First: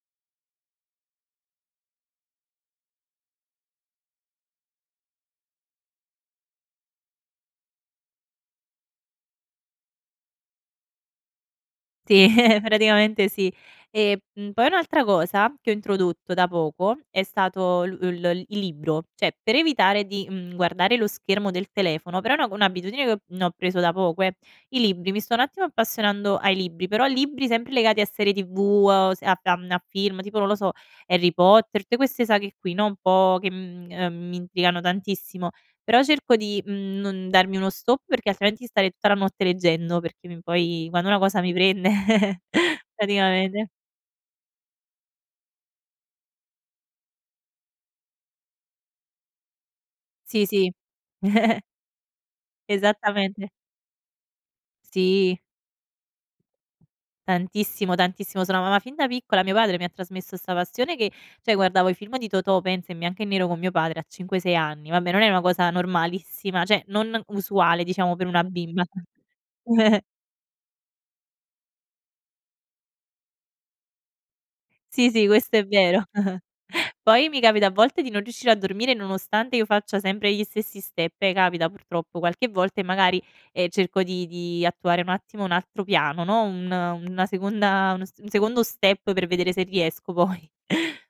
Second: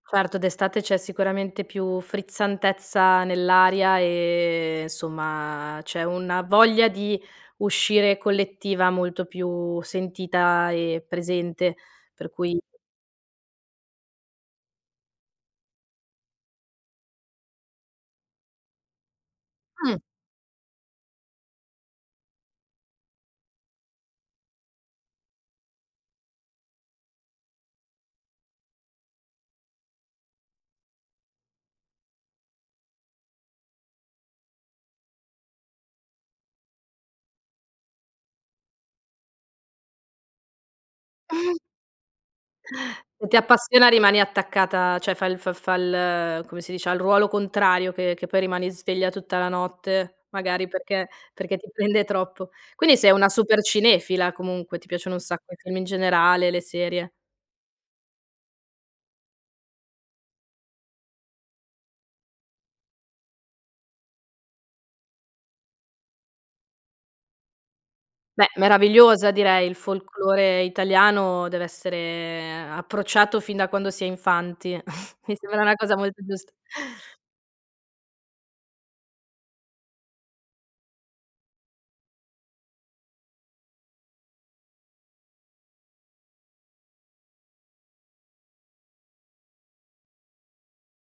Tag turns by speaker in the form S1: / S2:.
S1: Certo d'estate c'è sicuramente più frizzantezza nell'aria, ehm, somma, c'è una voglia di uscire collettiva molto più sentita e presente,
S2: Sì,
S1: per cui
S2: praticamente sì. E, mhmm, poi un'altra cosa, che ho introdotto da poco, è stato l l il libro, cioè per
S1: Mh.
S2: evitare di, mhmm, guardare lo schermo del telefono però è un'ago un'abitudine che no preso da poco, eh; i libri, mi sto un attimo appassionando ai libri, però libri sempre legati a serie tv, uhm, s a f a mhmm, a film, tipo, non lo so, Harry Potter, te queste saghe qui, no, un po' che, mhmm, ehm, mi intrigano tantissimo, però cerco di, mhmm, non darmi uno stop perché altrimenti stare i tutta la notte leggendo, perché mi poi quando una cosa mi prende
S1: E ti
S2: praticamente
S1: appassiona rimani attaccata cioè fa il f fa l come si dice, ha il ruolo contrario che che poi rimani sveglia tutta la notte,
S2: Sì,
S1: magari
S2: sì.
S1: perché perché ti prende troppo. Quindi sei una
S2: Esattamente.
S1: super cinefila comunque, ti piacciono un
S2: Sì.
S1: sacco i film in generale, le serie.
S2: Tantissimo, tantissimo. Sono ama ma fin da piccola mio padre mi ha trasmesso sta passione che cioè guardavo i film di Totò pensa, in bianco e nero, con mio padre a 5, 6 anni; vabbè, non è una cosa normalissima, cioè non usuale, diciamo, per una
S1: Beh,
S2: bimba.
S1: meravigliosa direi, il folklore italiano dev'essere approcciato fin da quando si è infanti.
S2: Sì, sì
S1: Mi
S2: questo
S1: sembra
S2: è
S1: una cosa
S2: vero.
S1: molto giust
S2: Poi mi capita a volte di non riuscire a dormire nonostante io faccia sempre gli stessi step, eh capita purtroppo qualche volta e magari, ehm, cerco di di attuare un attimo un altro piano, no, un una seconda una s un secondo step, per vedere se riesco poi.